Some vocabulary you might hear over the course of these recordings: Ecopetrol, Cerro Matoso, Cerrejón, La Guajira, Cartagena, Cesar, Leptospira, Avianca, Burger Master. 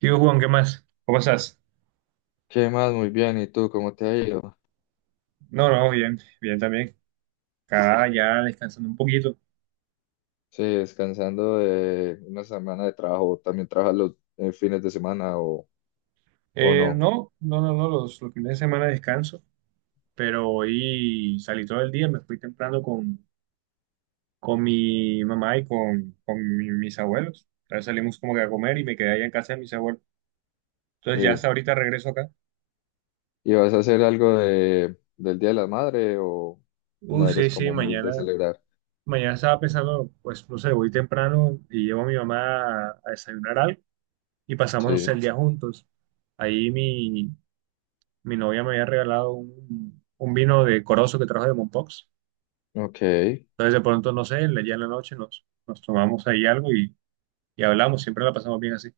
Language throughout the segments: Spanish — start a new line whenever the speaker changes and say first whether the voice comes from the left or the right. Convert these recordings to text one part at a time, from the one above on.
right: ¿Y vos, Juan, qué más? ¿Cómo estás?
left: ¿Qué más? Muy bien. ¿Y tú cómo te ha ido?
right: No, no, bien, bien también. Acá ya descansando un poquito.
left: Sí, descansando de una semana de trabajo. ¿También trabajas los fines de semana o no?
right: No, no, no, no, los fines de semana descanso, pero hoy salí todo el día, me fui temprano con mi mamá y mis abuelos. Entonces salimos como que a comer y me quedé allá en casa de mis abuelos. Entonces ya hasta
left: Sí.
right: ahorita regreso acá.
left: ¿Y vas a hacer algo del Día de la Madre o no eres
right: Sí, sí,
left: como muy
right: mañana,
left: de celebrar?
right: mañana estaba pensando, pues no sé, voy temprano y llevo a mi mamá a desayunar algo y pasamos, no sé, el
left: Sí.
right: día juntos. Ahí mi, Mi novia me había regalado un vino de Corozo que trajo de Mompox.
left: Ok.
right: Entonces de pronto, no sé, ya en la noche nos tomamos ahí algo y hablamos, siempre la pasamos bien así.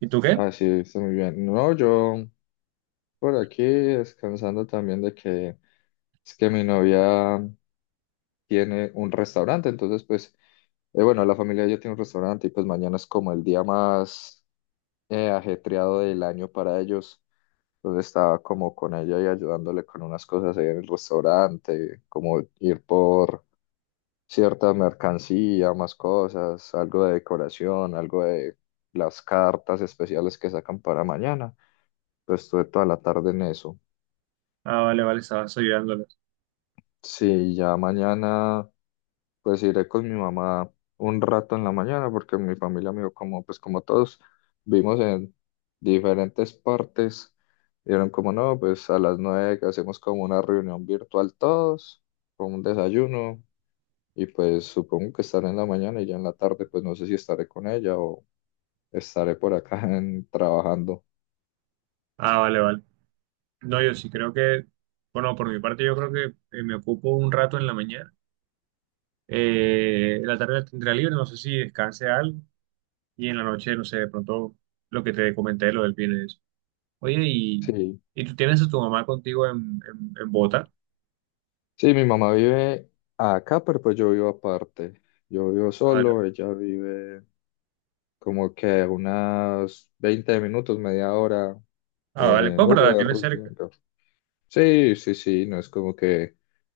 right: ¿Y tú qué?
left: Así está muy bien. No, yo por aquí descansando también de que es que mi novia tiene un restaurante. Entonces, pues, bueno, la familia ya tiene un restaurante y pues mañana es como el día más. Ajetreado del año para ellos. Entonces estaba como con ella y ayudándole con unas cosas ahí en el restaurante, como ir por cierta mercancía, más cosas, algo de decoración, algo de las cartas especiales que sacan para mañana. Pues estuve toda la tarde en eso.
right: Ah, vale, vale, estabas ayudándoles.
left: Sí, ya mañana pues iré con mi mamá un rato en la mañana porque mi familia, me como pues como todos vimos en diferentes partes, dieron como no pues a las nueve que hacemos como una reunión virtual todos con un desayuno. Y pues supongo que estaré en la mañana y ya en la tarde pues no sé si estaré con ella o estaré por acá en- trabajando.
right: Ah, vale, vale. No, yo sí creo que, bueno, por mi parte yo creo que me ocupo un rato en la mañana. La tarde la tendré libre, no sé si descanse algo. Y en la noche, no sé, de pronto lo que te comenté, lo del viernes. Oye, ¿
left: Sí,
right: y tú tienes a tu mamá contigo en Bogotá?
left: sí mi mamá vive acá pero pues yo vivo aparte, yo vivo solo, ella vive como que unas 20 minutos, media hora
right: Ah, vale.
left: en
right: Pues, pero la tienes
left: Uber
right: cerca.
left: yendo. Sí, sí, sí, no es como que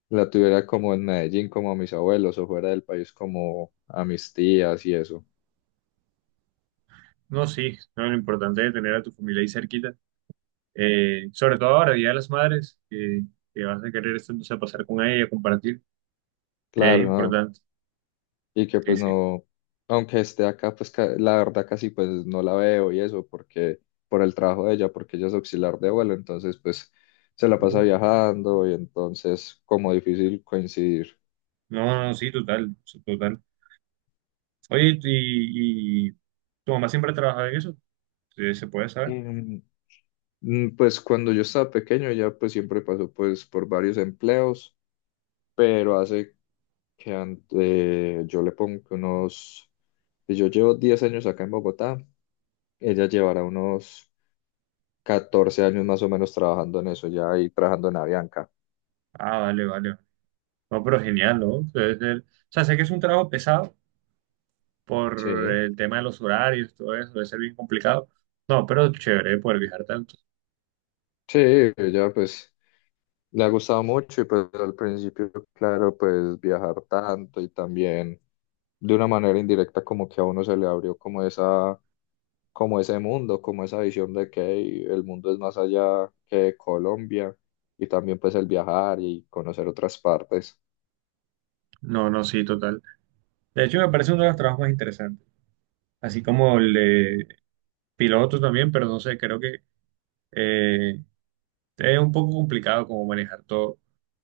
left: la tuviera como en Medellín, como a mis abuelos, o fuera del país, como a mis tías y eso.
right: No, sí, no, lo importante es tener a tu familia ahí cerquita. Sobre todo ahora, Día de las Madres, que vas a querer este, entonces, pasar con ella, compartir. Es
left: Claro, ¿no?
right: importante.
left: Y que
right: Sí,
left: pues
right: sí.
left: no, aunque esté acá, pues ca- la verdad casi pues no la veo y eso, porque por el trabajo de ella, porque ella es auxiliar de vuelo, entonces pues se la
right: Uh,
left: pasa viajando y entonces como difícil coincidir.
right: no, no, sí, total, sí, total. Oye, ¿ y tu mamá siempre ha trabajado en eso? Sí, ¿se puede saber?
left: Em, Pues cuando yo estaba pequeño ya pues siempre pasó pues por varios empleos, pero hace que ante- yo le pongo que unos, si yo llevo 10 años acá en Bogotá, ella llevará unos 14 años más o menos trabajando en eso ya, y trabajando en Avianca.
right: Ah, vale, vale. No, pero genial, ¿no? Debe ser... O sea, sé que es un trabajo pesado por
left: Sí,
right: el tema de los horarios, todo eso, debe ser bien complicado. No, pero chévere poder viajar tanto.
left: sí, ella pues le ha gustado mucho y pues al principio, claro, pues viajar tanto y también de una manera indirecta como que a uno se le abrió como ese mundo, como esa visión de que hey, el mundo es más allá que Colombia, y también pues el viajar y conocer otras partes.
right: No, no, sí, total. De hecho, me parece uno de los trabajos más interesantes. Así como el de piloto también, pero no sé, creo que eh, es un poco complicado como manejar todo,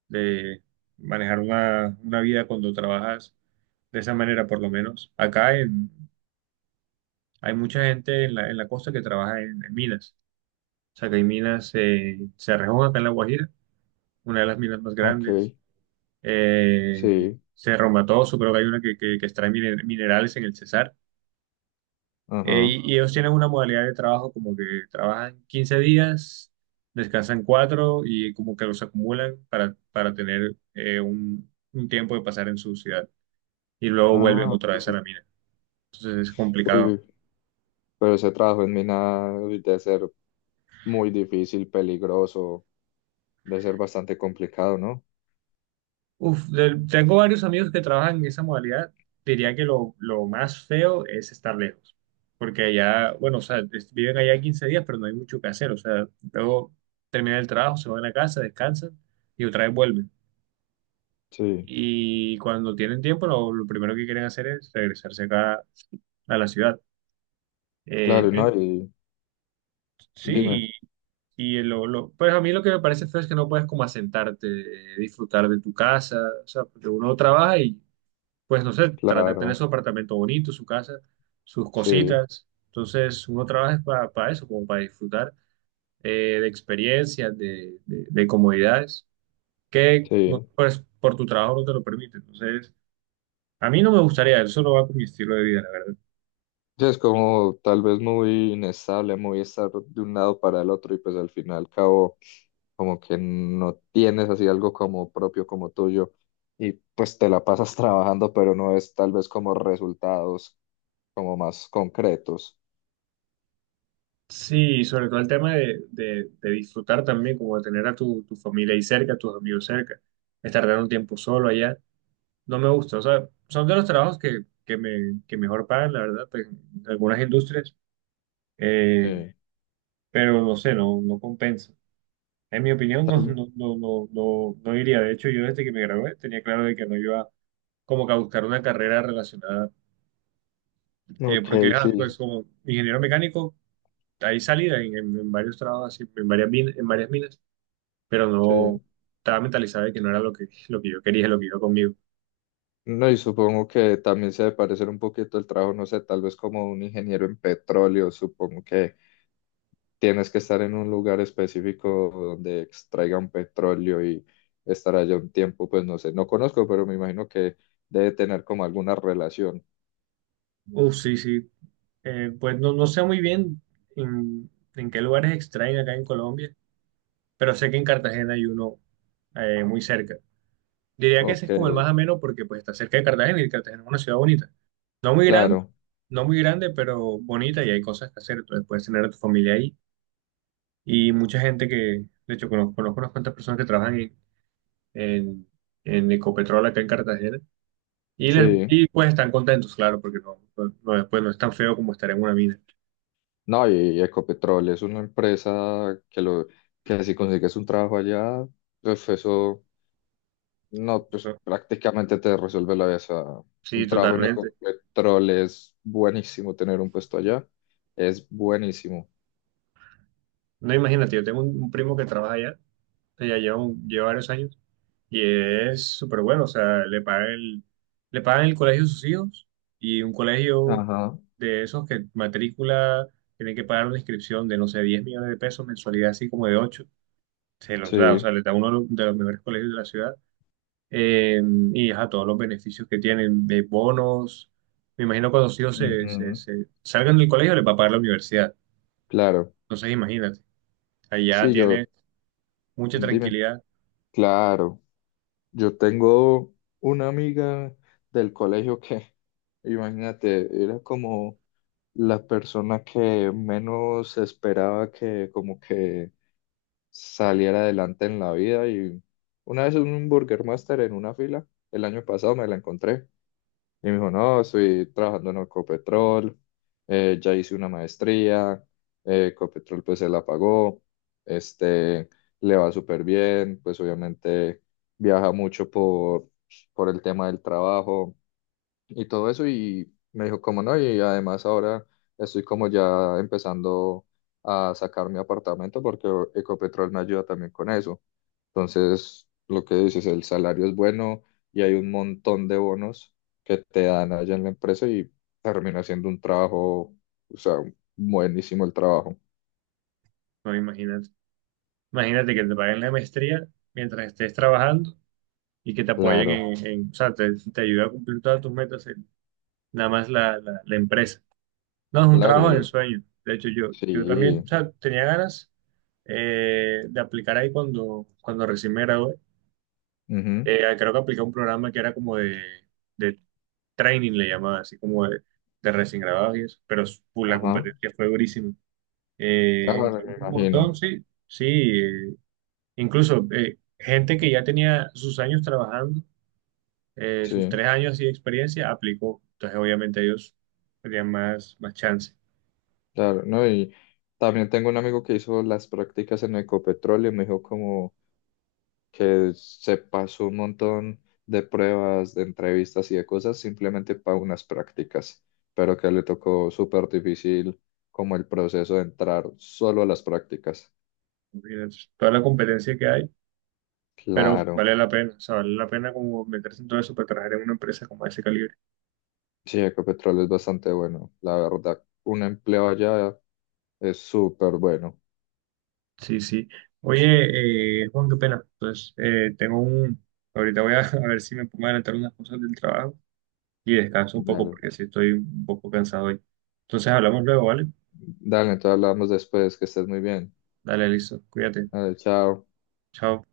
right: de manejar una vida cuando trabajas de esa manera, por lo menos. Acá en... hay mucha gente en la costa que trabaja en minas. O sea, que hay minas, Cerrejón, acá en La Guajira, una de las minas más grandes.
left: Ok, sí,
right: Cerro Matoso, creo que hay una que extrae mine- minerales en el Cesar.
left: ajá.
right: Y ellos tienen una modalidad de trabajo como que trabajan 15 días, descansan 4 y como que los acumulan para tener un tiempo de pasar en su ciudad y luego vuelven
left: Ah,
right: otra vez a
left: ok.
right: la mina. Entonces es complicado.
left: Uy, pero ese trabajo en mina debe ser muy difícil, peligroso, debe ser bastante complicado, ¿no?
right: Uf, de- tengo varios amigos que trabajan en esa modalidad. Diría que lo más feo es estar lejos, porque allá, bueno, o sea, es- viven allá 15 días, pero no hay mucho que hacer. O sea, luego terminan el trabajo, se van a la casa, descansan y otra vez vuelven.
left: Sí,
right: Y cuando tienen tiempo lo primero que quieren hacer es regresarse acá a la ciudad. Eh,
left: claro, ¿no?
right: en-
left: Y dime,
right: sí, y pues a mí lo que me parece feo es que no puedes como asentarte, disfrutar de tu casa, o sea, porque uno trabaja y pues no sé, trata de tener
left: claro,
right: su apartamento bonito, su casa, sus
left: sí,
right: cositas. Entonces uno trabaja para eso, como para disfrutar de experiencias, de comodidades, que no,
left: sí.
right: pues, por tu trabajo no te lo permite. Entonces... a mí no me gustaría, eso no va con mi estilo de vida.
left: Sí, es como tal vez muy inestable, muy estar de un lado para el otro y pues al final al cabo como que no tienes así algo como propio, como tuyo, y pues te la pasas trabajando pero no es tal vez como resultados como más concretos.
right: Sí, sobre todo el tema de disfrutar también, como de tener a tu familia ahí cerca, a tus amigos cerca, estar dando un tiempo solo allá, no me gusta. O sea, son de los trabajos que mejor pagan, la verdad, pues, en algunas industrias, eh,
left: Sí.
right: pero no sé, no, no compensa. En mi opinión,
left: Tal
right: no,
left: vez.
right: no, no, no, no, no iría. De hecho, yo desde que me gradué tenía claro de que no iba como que a buscar una carrera relacionada,
left: Ok,
right: porque ah, pues
left: sí,
right: como ingeniero mecánico, ahí salida en varios trabajos, así, en varias min- en varias minas, pero no
left: sí.
right: estaba mentalizado de que no era lo que yo quería, lo que iba conmigo.
left: No, y supongo que también se debe parecer un poquito el trabajo, no sé, tal vez como un ingeniero en petróleo, supongo que tienes que estar en un lugar específico donde extraigan petróleo y estar allá un tiempo, pues no sé, no conozco, pero me imagino que debe tener como alguna relación.
right: Uf, sí, sí. Pues no, no sé muy bien en, en qué lugares extraen acá en Colombia, pero sé que en Cartagena hay uno muy cerca. Diría que ese
left: Ok,
right: es como el más ameno porque pues está cerca de Cartagena y Cartagena es una ciudad bonita. No muy grande,
left: claro,
right: no muy grande, pero bonita y hay cosas que hacer. Entonces puedes tener a tu familia ahí y mucha gente que, de hecho, conozco, conozco unas cuantas personas que trabajan en, en Ecopetrol acá en Cartagena.
left: sí.
right: Y pues están contentos, claro, porque no, no, no, después no es tan feo como estar en una mina.
left: No, y Ecopetrol es una empresa que lo que si consigues un trabajo allá, pues eso no, pues
right: ¿No?
left: prácticamente te resuelve la vida. O sea,
right: Sí,
left: un trabajo en
right: totalmente.
left: Ecopetrol es buenísimo, tener un puesto allá es buenísimo.
right: No, imagínate, yo tengo un primo que trabaja allá, que ya lleva, un- lleva varios años, y es súper bueno, o sea, le pagan el colegio a sus hijos, y un colegio
left: Ajá,
right: de esos que matrícula, tiene que pagar una inscripción de, no sé, 10 millones de pesos, mensualidad así como de 8 se los da, o sea,
left: sí.
right: le da uno de los mejores colegios de la ciudad, eh, y a todos los beneficios que tienen de bonos. Me imagino cuando los hijos se, se-
left: Ujú.
right: se salgan del colegio les va a pagar la universidad.
left: Claro,
right: Entonces imagínate, allá
left: sí,
right: tiene
left: yo,
right: mucha
left: dime,
right: tranquilidad.
left: claro, yo tengo una amiga del colegio que, imagínate, era como la persona que menos esperaba que como que saliera adelante en la vida. Y una vez en un Burger Master en una fila, el año pasado me la encontré. Y me dijo, no, estoy trabajando en Ecopetrol, ya hice una maestría, Ecopetrol pues se la pagó, este, le va súper bien, pues obviamente viaja mucho por el tema del trabajo y todo eso. Y me dijo, como no, y además ahora estoy como ya empezando a sacar mi apartamento porque Ecopetrol me ayuda también con eso. Entonces, lo que dices, el salario es bueno y hay un montón de bonos que te dan allá en la empresa y termina siendo un trabajo, o sea, buenísimo el trabajo.
right: No, imagínate. Imagínate que te paguen la maestría mientras estés trabajando y que te apoyen
left: Claro,
right: en- o sea, te ayuda a cumplir todas tus metas, nada más la empresa. No, es un
left: claro,
right: trabajo del
left: y
right: sueño. De hecho, yo también,
left: sí,
right: o sea, tenía ganas de aplicar ahí cuando recién me gradué.
left: ujú,
right: Creo que apliqué un programa que era como de training, le llamaba, así como de recién grabados y eso, pero su- la
left: ajá,
right: competencia fue durísima.
left: claro, me
right: Entramos un montón,
left: imagino,
right: sí, sí, incluso gente que ya tenía sus años trabajando, sus
left: sí,
right: 3 años así de experiencia, aplicó, entonces obviamente ellos tenían más, más chance.
left: claro, no, y también tengo un amigo que hizo las prácticas en Ecopetrol y me dijo como, que se pasó un montón de pruebas, de entrevistas y de cosas simplemente para unas prácticas, pero que le tocó súper difícil como el proceso de entrar solo a las prácticas.
right: Imagínate, toda la competencia que hay, pero
left: Claro,
right: vale la pena, o sea, vale la pena como meterse en todo eso para trabajar en una empresa como ese calibre.
left: sí, Ecopetrol es bastante bueno, la verdad. Un empleo allá es súper bueno.
right: Sí, sí. Oye, Juan, qué pena. Entonces, tengo un... Ahorita voy a, a ver si me pongo a adelantar unas cosas del trabajo y descanso un poco
left: Dale,
right: porque sí estoy un poco cansado hoy. Entonces, hablamos luego, ¿vale?
left: entonces hablamos después, que estés muy bien.
right: Dale, listo. Cuídate.
left: Dale, chao.
right: Chao.